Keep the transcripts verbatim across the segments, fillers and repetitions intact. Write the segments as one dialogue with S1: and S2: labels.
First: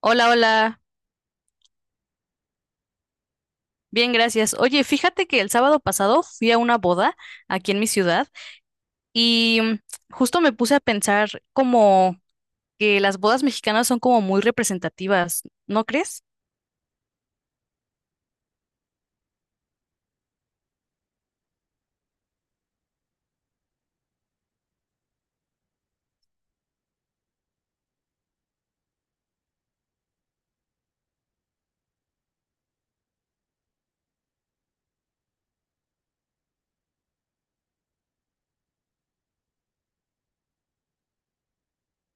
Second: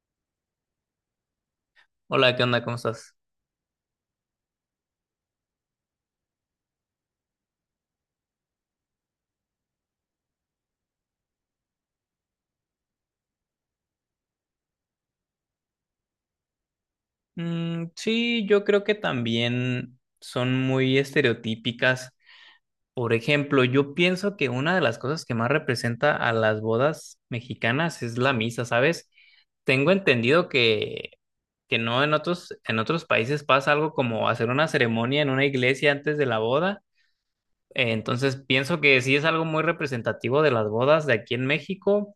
S1: Hola, hola.
S2: Hola, ¿qué onda? ¿Cómo estás?
S1: Bien, gracias. Oye, fíjate que el sábado pasado fui a una boda aquí en mi ciudad y mm, justo me puse a pensar como que las bodas mexicanas son como muy representativas, ¿no crees?
S2: Mm, sí, yo creo que también son muy estereotípicas. Por ejemplo, yo pienso que una de las cosas que más representa a las bodas mexicanas es la misa, ¿sabes? Tengo entendido que, que no en otros, en otros países pasa algo como hacer una ceremonia en una iglesia antes de la boda. Eh, Entonces pienso que sí es algo muy representativo de las bodas de aquí en México,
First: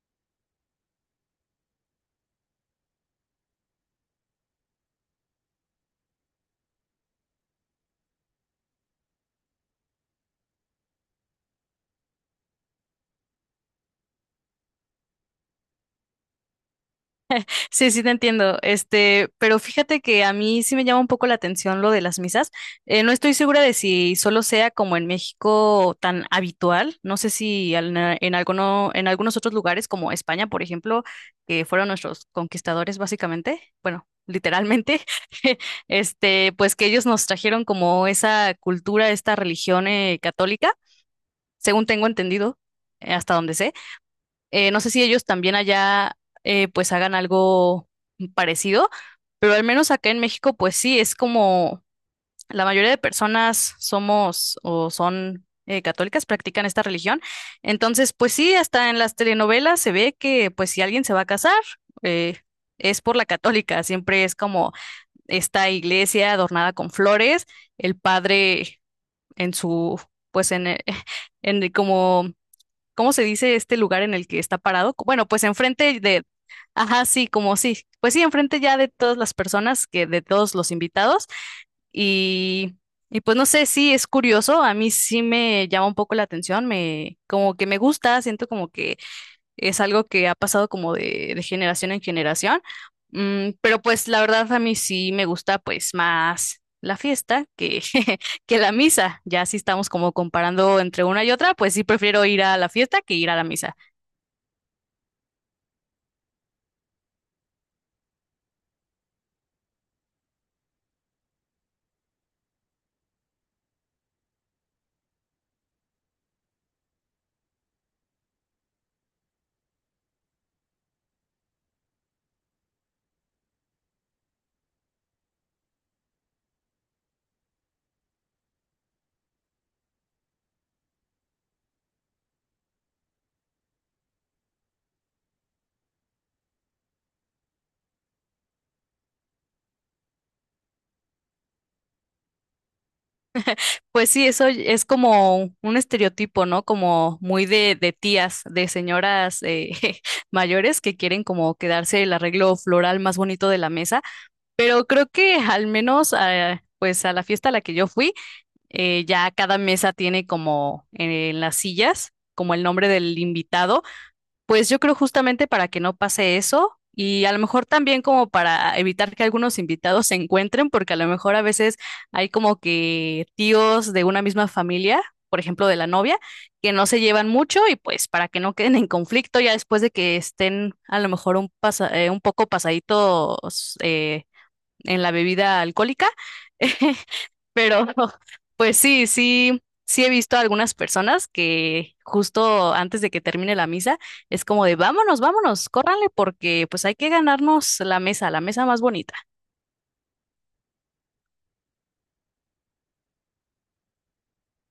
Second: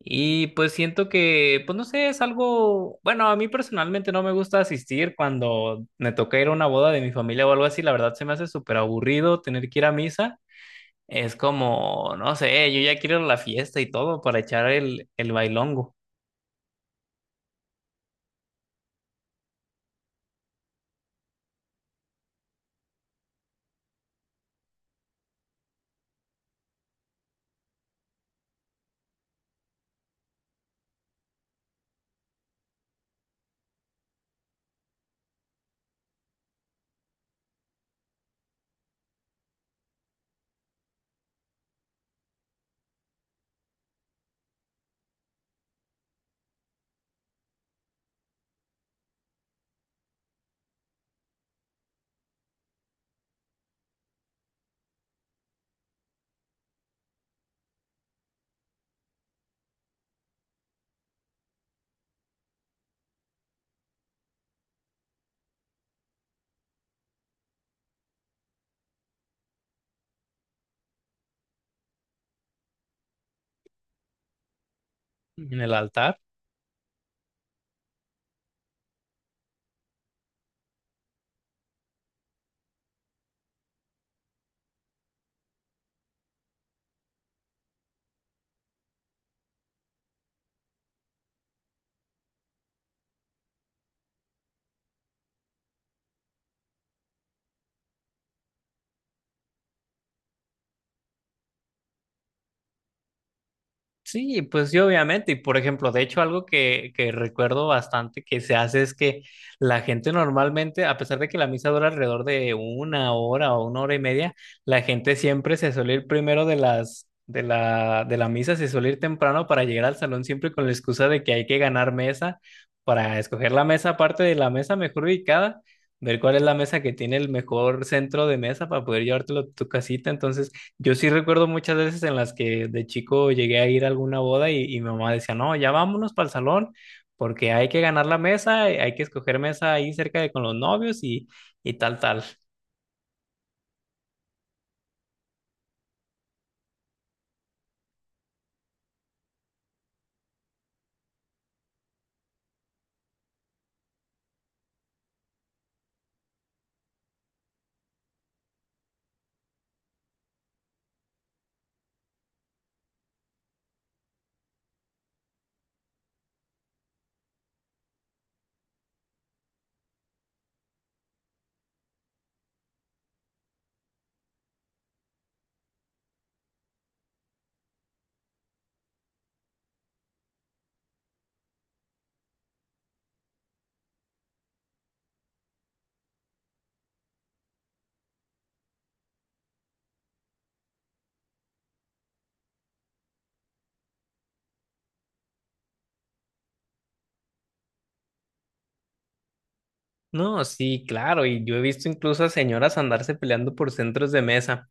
S2: y pues siento que, pues no sé, es algo, bueno, a mí personalmente no me gusta asistir cuando me toca ir a una boda de mi familia o algo así, la verdad se me hace súper aburrido tener que ir a misa, es como, no sé, yo ya quiero ir a la fiesta y todo para echar el, el bailongo
S1: Sí, sí te entiendo. Este, pero fíjate que a mí sí me llama un poco la atención lo de las misas. Eh, no estoy segura de si solo sea como en México tan habitual. No sé si al- en alguno, en algunos otros lugares como España, por ejemplo, que fueron nuestros conquistadores básicamente, bueno, literalmente, este, pues que ellos nos trajeron como esa cultura, esta religión eh, católica, según tengo entendido, eh, hasta donde sé. Eh, no sé si ellos también allá eh, pues hagan algo parecido, pero al menos acá en México pues sí, es como la mayoría de personas somos o son eh, católicas, practican esta religión. Entonces pues sí, hasta en las telenovelas se ve que pues si alguien se va a casar, eh, es por la católica, siempre es como esta iglesia adornada con flores, el padre en su pues en, eh, en como ¿cómo se dice este lugar en el que está parado? Co- Bueno, pues
S2: en el
S1: enfrente
S2: altar.
S1: de, ajá, sí, como sí, pues sí, enfrente ya de todas las personas, que de todos los invitados y, y pues no sé, sí, es curioso, a mí sí me llama un poco la atención, me, como que me gusta, siento como que es algo que ha pasado como de, de generación en generación. Mm, pero pues la verdad a mí sí me gusta pues más la fiesta que, que la misa. Ya si estamos como comparando entre una y otra, pues sí prefiero ir a la fiesta que ir a la misa.
S2: Sí, pues sí, obviamente. Y por ejemplo, de hecho, algo que, que recuerdo bastante que se hace es que la gente normalmente, a pesar de que la misa dura alrededor de una hora o una hora y media, la gente siempre se suele ir primero de las, de la, de la misa, se suele ir temprano para llegar al salón siempre con la excusa de que hay que ganar mesa, para escoger la mesa aparte de la mesa mejor ubicada, ver cuál es la mesa que tiene el mejor centro de mesa para poder llevártelo a tu casita. Entonces, yo sí recuerdo muchas veces en las que de chico llegué a ir a alguna boda y, y mi mamá decía, no, ya vámonos para el salón porque hay que ganar la mesa, eh, hay que escoger mesa ahí cerca de con los novios y, y tal, tal.
S1: Pues sí, eso es como un estereotipo, ¿no? Como muy de, de tías, de señoras eh, mayores que quieren como quedarse el arreglo floral más bonito de la mesa. Pero creo que al menos eh, pues a la fiesta a la que yo fui, eh, ya cada mesa tiene como eh, en las sillas, como el nombre del invitado, pues yo creo justamente para que no pase eso y a lo mejor también como para evitar que algunos invitados se encuentren, porque a lo mejor a veces hay como que tíos de una misma familia, por ejemplo, de la novia, que no se llevan mucho y pues para que no queden en conflicto ya después de que estén a lo mejor un, pasa- eh, un poco pasaditos eh, en la bebida alcohólica. Pero pues sí, sí, sí he visto a algunas personas que justo antes de que termine la misa es como de vámonos, vámonos, córranle porque pues hay que ganarnos la mesa, la mesa más bonita.
S2: No, sí, claro, y yo he visto incluso a señoras andarse peleando por centros de mesa,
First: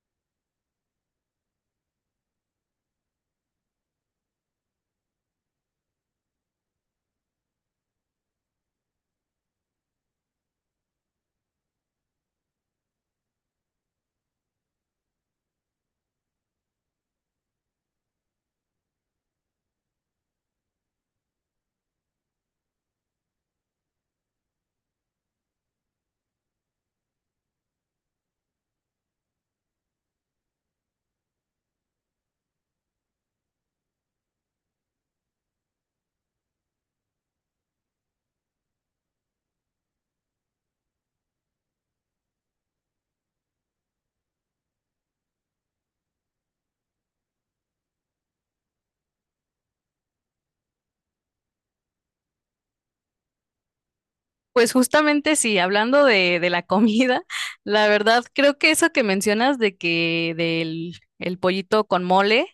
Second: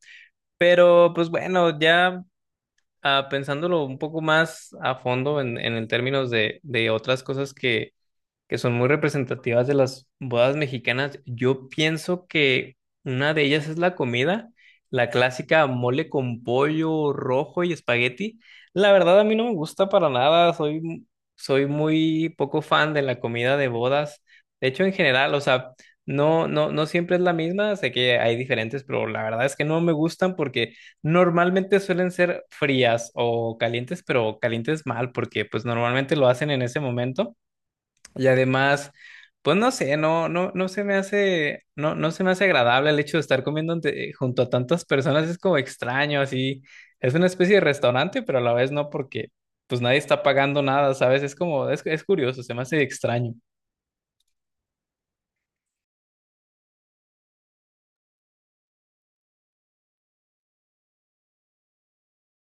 S2: pero pues bueno, ya ah, pensándolo un poco más a fondo en, en el términos de, de otras cosas que que son muy representativas de las bodas mexicanas. Yo pienso que una de ellas es la comida, la clásica mole con pollo rojo y espagueti. La verdad a mí no me gusta para nada, soy, soy muy poco fan de la comida de bodas. De hecho, en general, o sea, no, no, no siempre es la misma, sé que hay diferentes, pero la verdad es que no me gustan porque normalmente suelen ser frías o calientes, pero calientes mal, porque pues normalmente lo hacen en ese momento. Y además, pues no sé, no, no, no se me hace, no, no se me hace agradable el hecho de estar comiendo ante- junto a tantas personas, es como extraño, así, es una especie de restaurante, pero a la vez no, porque pues nadie está pagando nada, ¿sabes? Es como, es, es curioso, se me hace extraño.
S1: Pues justamente sí, hablando de, de la comida, la verdad creo que eso que mencionas de que del el pollito con mole.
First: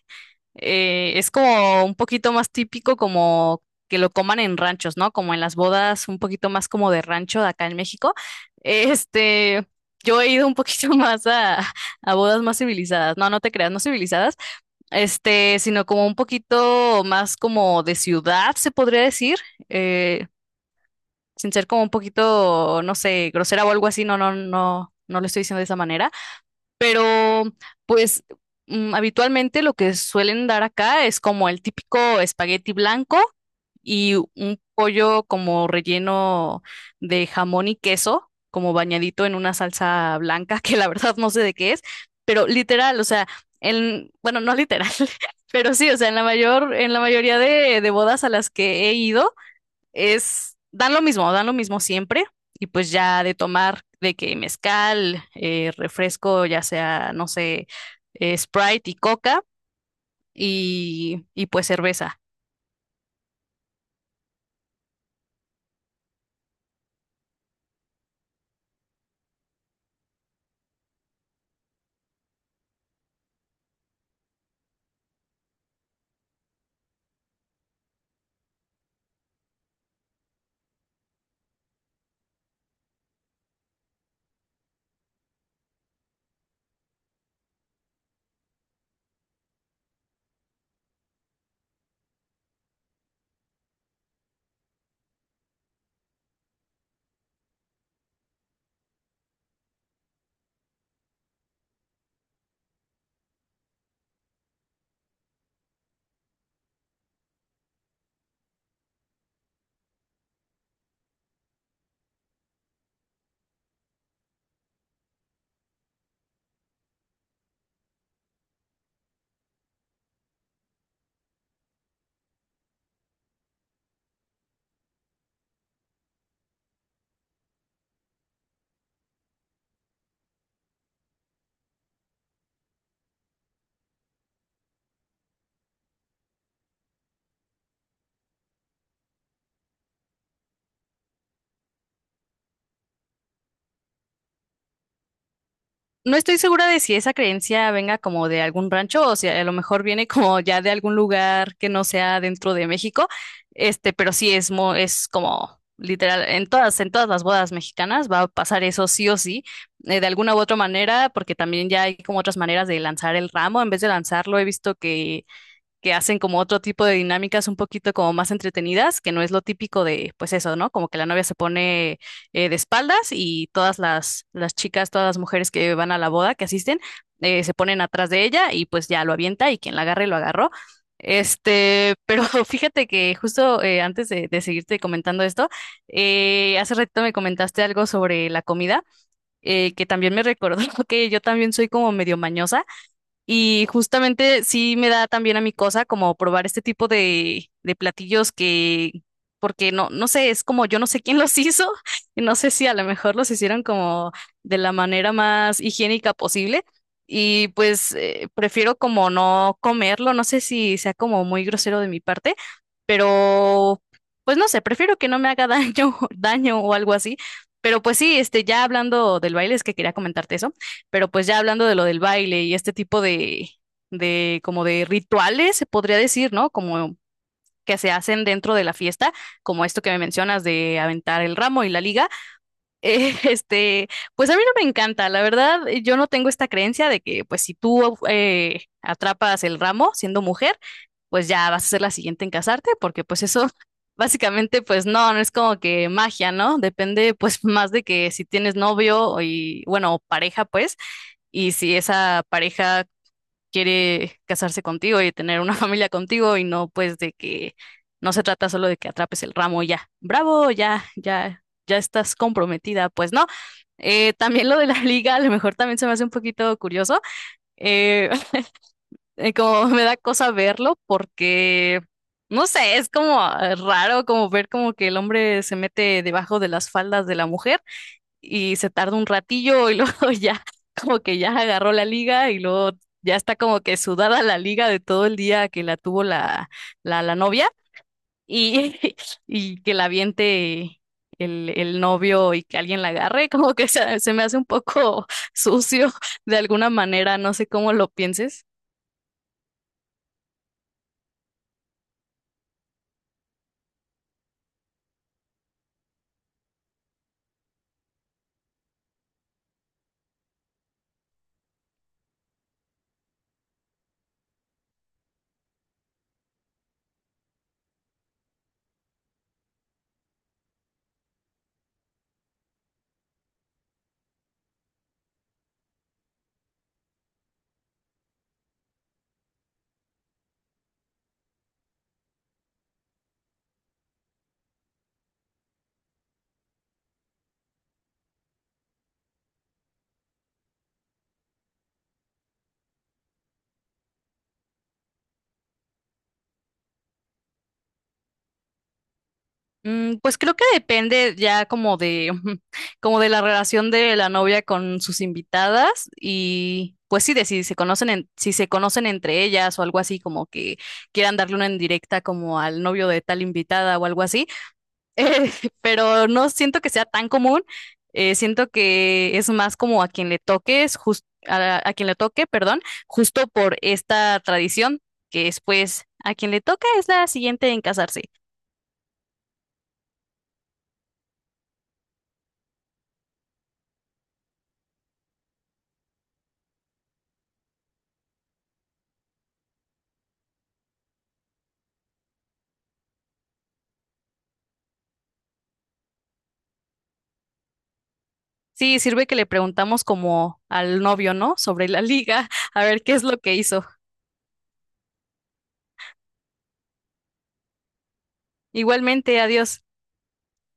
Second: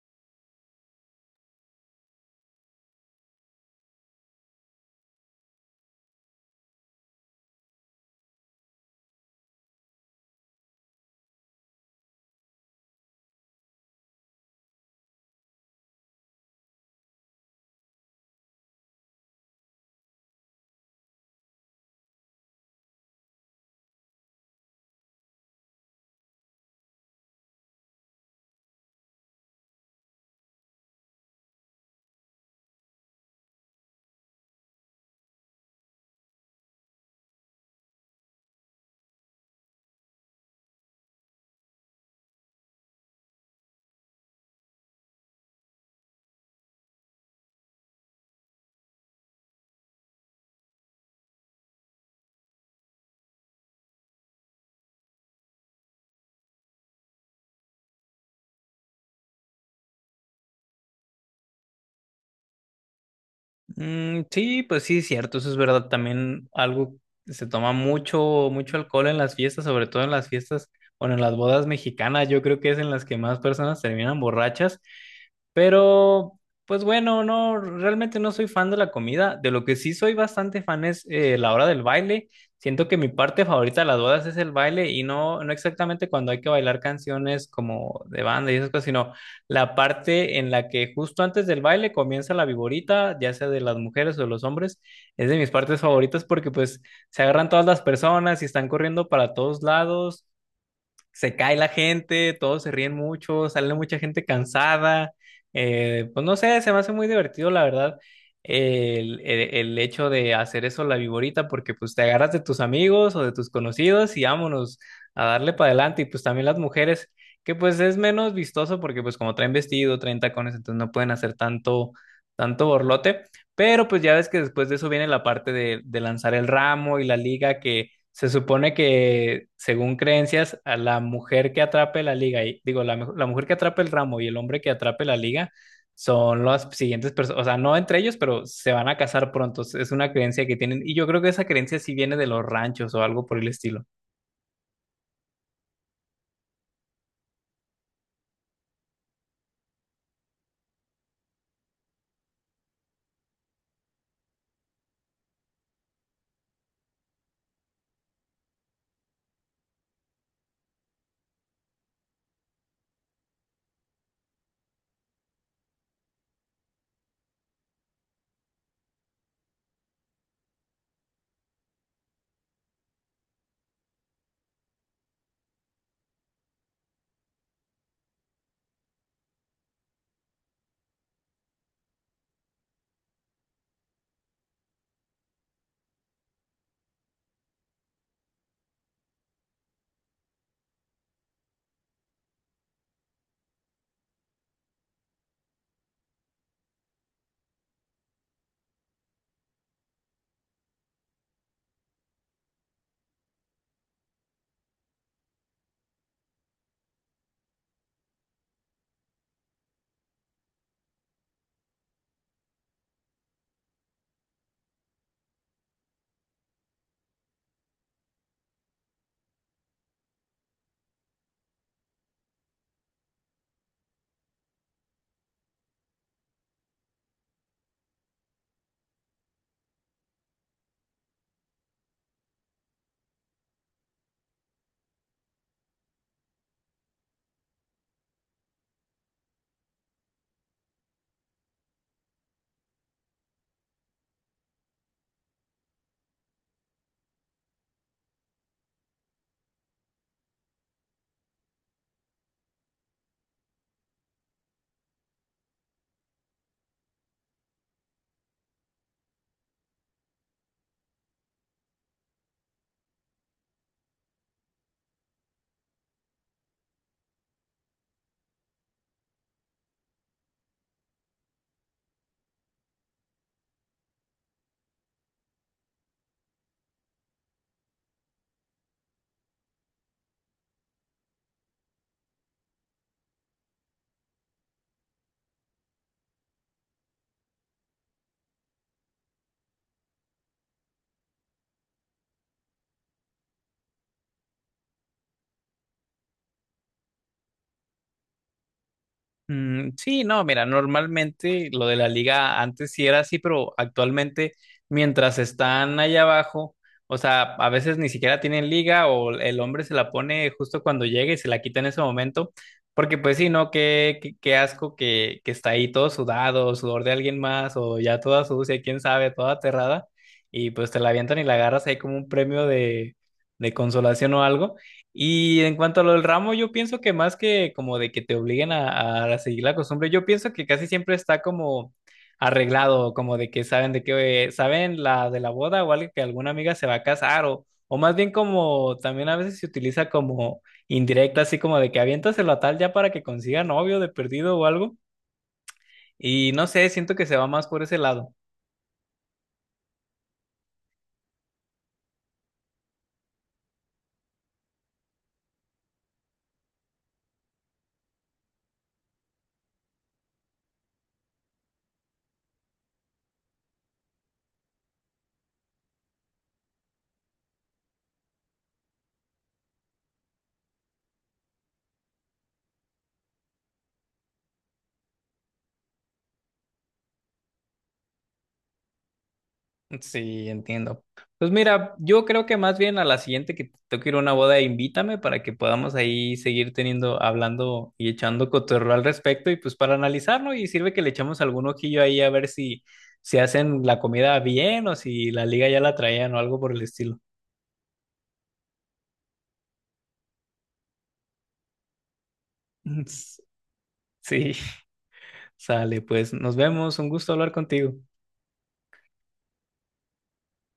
S1: Eh, es como un poquito más típico como que lo coman en ranchos, ¿no? Como en las bodas, un poquito más como de rancho de acá en México. Este, yo he ido un poquito más a, a bodas más civilizadas, no, no te creas, no civilizadas, este, sino como un poquito más como de ciudad, se podría decir, eh, sin ser como un poquito, no sé, grosera o algo así, no, no, no, no lo estoy diciendo de esa manera. Pero, pues, mm, habitualmente lo que suelen dar acá es como el típico espagueti blanco y un pollo como relleno de jamón y queso, como bañadito en una salsa blanca, que la verdad no sé de qué es, pero literal, o sea, en, bueno, no literal, pero sí, o sea, en la mayor, en la mayoría de, de bodas a las que he ido, es, dan lo mismo, dan lo mismo siempre. Y pues ya de tomar de que mezcal, eh, refresco, ya sea, no sé, eh, Sprite y coca y, y pues cerveza.
S2: Mm, sí, pues sí, es cierto, eso es verdad, también algo, se toma mucho, mucho alcohol en las fiestas, sobre todo en las fiestas, bueno, en las bodas mexicanas, yo creo que es en las que más personas terminan borrachas. Pero, pues bueno, no, realmente no soy fan de la comida. De lo que sí soy bastante fan es eh, la hora del baile. Siento que mi parte favorita de las bodas es el baile y no, no exactamente cuando hay que bailar canciones como de banda y esas cosas, sino la parte en la que justo antes del baile comienza la viborita, ya sea de las mujeres o de los hombres, es de mis partes favoritas porque pues se agarran todas las personas y están corriendo para todos lados, se cae la gente, todos se ríen mucho, sale mucha gente cansada. Eh, pues no sé, se me hace muy divertido, la verdad, el, el- el hecho de hacer eso la viborita, porque pues te agarras de tus amigos o de tus conocidos y vámonos a darle para adelante. Y pues también las mujeres, que pues es menos vistoso porque pues como traen vestido, traen tacones, entonces no pueden hacer tanto, tanto borlote. Pero pues ya ves que después de eso viene la parte de, de lanzar el ramo y la liga que se supone que, según creencias, a la mujer que atrape la liga, y, digo, la, mu- la mujer que atrape el ramo y el hombre que atrape la liga son las siguientes personas, o sea, no entre ellos, pero se van a casar pronto. Es una creencia que tienen, y yo creo que esa creencia sí viene de los ranchos o algo por el estilo.
S1: No estoy segura de si esa creencia venga como de algún rancho o si a lo mejor viene como ya de algún lugar que no sea dentro de México, este, pero sí es, mo- es como literal, en todas, en todas las bodas mexicanas va a pasar eso sí o sí, eh, de alguna u otra manera, porque también ya hay como otras maneras de lanzar el ramo, en vez de lanzarlo he visto que que hacen como otro tipo de dinámicas un poquito como más entretenidas, que no es lo típico de, pues eso, ¿no? Como que la novia se pone eh, de espaldas y todas las, las chicas, todas las mujeres que van a la boda, que asisten, eh, se ponen atrás de ella y pues ya lo avienta y quien la agarre lo agarró. Este, pero fíjate que justo eh, antes de, de seguirte comentando esto, eh, hace ratito me comentaste algo sobre la comida, eh, que también me recordó que yo también soy como medio mañosa. Y justamente sí me da también a mi cosa como probar este tipo de, de platillos que, porque no, no sé, es como yo no sé quién los hizo, y no sé si a lo mejor los hicieron como de la manera más higiénica posible. Y pues eh, prefiero como no comerlo, no sé si sea como muy grosero de mi parte, pero pues no sé, prefiero que no me haga daño, daño o algo así. Pero pues sí, este, ya hablando del baile, es que quería comentarte eso. Pero pues ya hablando de lo del baile y este tipo de, de como de rituales, se podría decir, ¿no? Como que se hacen dentro de la fiesta, como esto que me mencionas de aventar el ramo y la liga. eh, Este, pues a mí no me encanta, la verdad, eh, yo no tengo esta creencia de que pues si tú eh, atrapas el ramo siendo mujer, pues ya vas a ser la siguiente en casarte, porque pues eso básicamente pues no, no es como que magia, ¿no? Depende pues más de que si tienes novio y bueno, o pareja pues, y si esa pareja quiere casarse contigo y tener una familia contigo y no pues de que no se trata solo de que atrapes el ramo y ya, bravo, ya, ya, ya estás comprometida, pues no. Eh, también lo de la liga, a lo mejor también se me hace un poquito curioso, eh, eh, como me da cosa verlo porque, no sé, es como eh, raro como ver como que el hombre se mete debajo de las faldas de la mujer y se tarda un ratillo y luego ya como que ya agarró la liga y luego ya está como que sudada la liga de todo el día que la tuvo la, la, la novia y, y que la aviente el, el novio y que alguien la agarre, como que se, se me hace un poco sucio de alguna manera, no sé cómo lo pienses.
S2: Mm, sí, no, mira, normalmente lo de la liga antes sí era así, pero actualmente mientras están allá abajo, o sea, a veces ni siquiera tienen liga o el hombre se la pone justo cuando llega y se la quita en ese momento, porque pues sí, ¿no? Qué, qué, qué asco que, que está ahí todo sudado, sudor de alguien más o ya toda sucia, quién sabe, toda aterrada y pues te la avientan y la agarras ahí como un premio de, de consolación o algo. Y en cuanto a lo del ramo, yo pienso que más que como de que te obliguen a, a seguir la costumbre, yo pienso que casi siempre está como arreglado, como de que saben de que eh, saben la de la boda o algo que alguna amiga se va a casar o, o más bien como también a veces se utiliza como indirecta, así como de que aviéntaselo a tal ya para que consiga novio de perdido o algo. Y no sé, siento que se va más por ese lado.
S1: Mm, pues creo que depende ya como de, como de la relación de la novia con sus invitadas y pues sí, de si se conocen, en- si se conocen entre ellas o algo así, como que quieran darle una indirecta como al novio de tal invitada o algo así. Eh, pero no siento que sea tan común, eh, siento que es más como a quien le toques, jus- a, a quien le toque, perdón, justo por esta tradición, que es pues a quien le toca es la siguiente en casarse.
S2: Sí, entiendo. Pues mira, yo creo que más bien a la siguiente que tengo que ir a una boda, invítame para que podamos ahí seguir teniendo, hablando y echando cotorreo al respecto y pues para analizarlo y sirve que le echamos algún ojillo ahí a ver si, si hacen la comida bien o si la liga ya la traían o algo por el estilo.
S1: Sí, sirve que le preguntamos como al novio, ¿no? Sobre la liga, a ver qué es lo que hizo.
S2: Sí, sale, pues nos vemos, un gusto hablar contigo.
S1: Igualmente, adiós.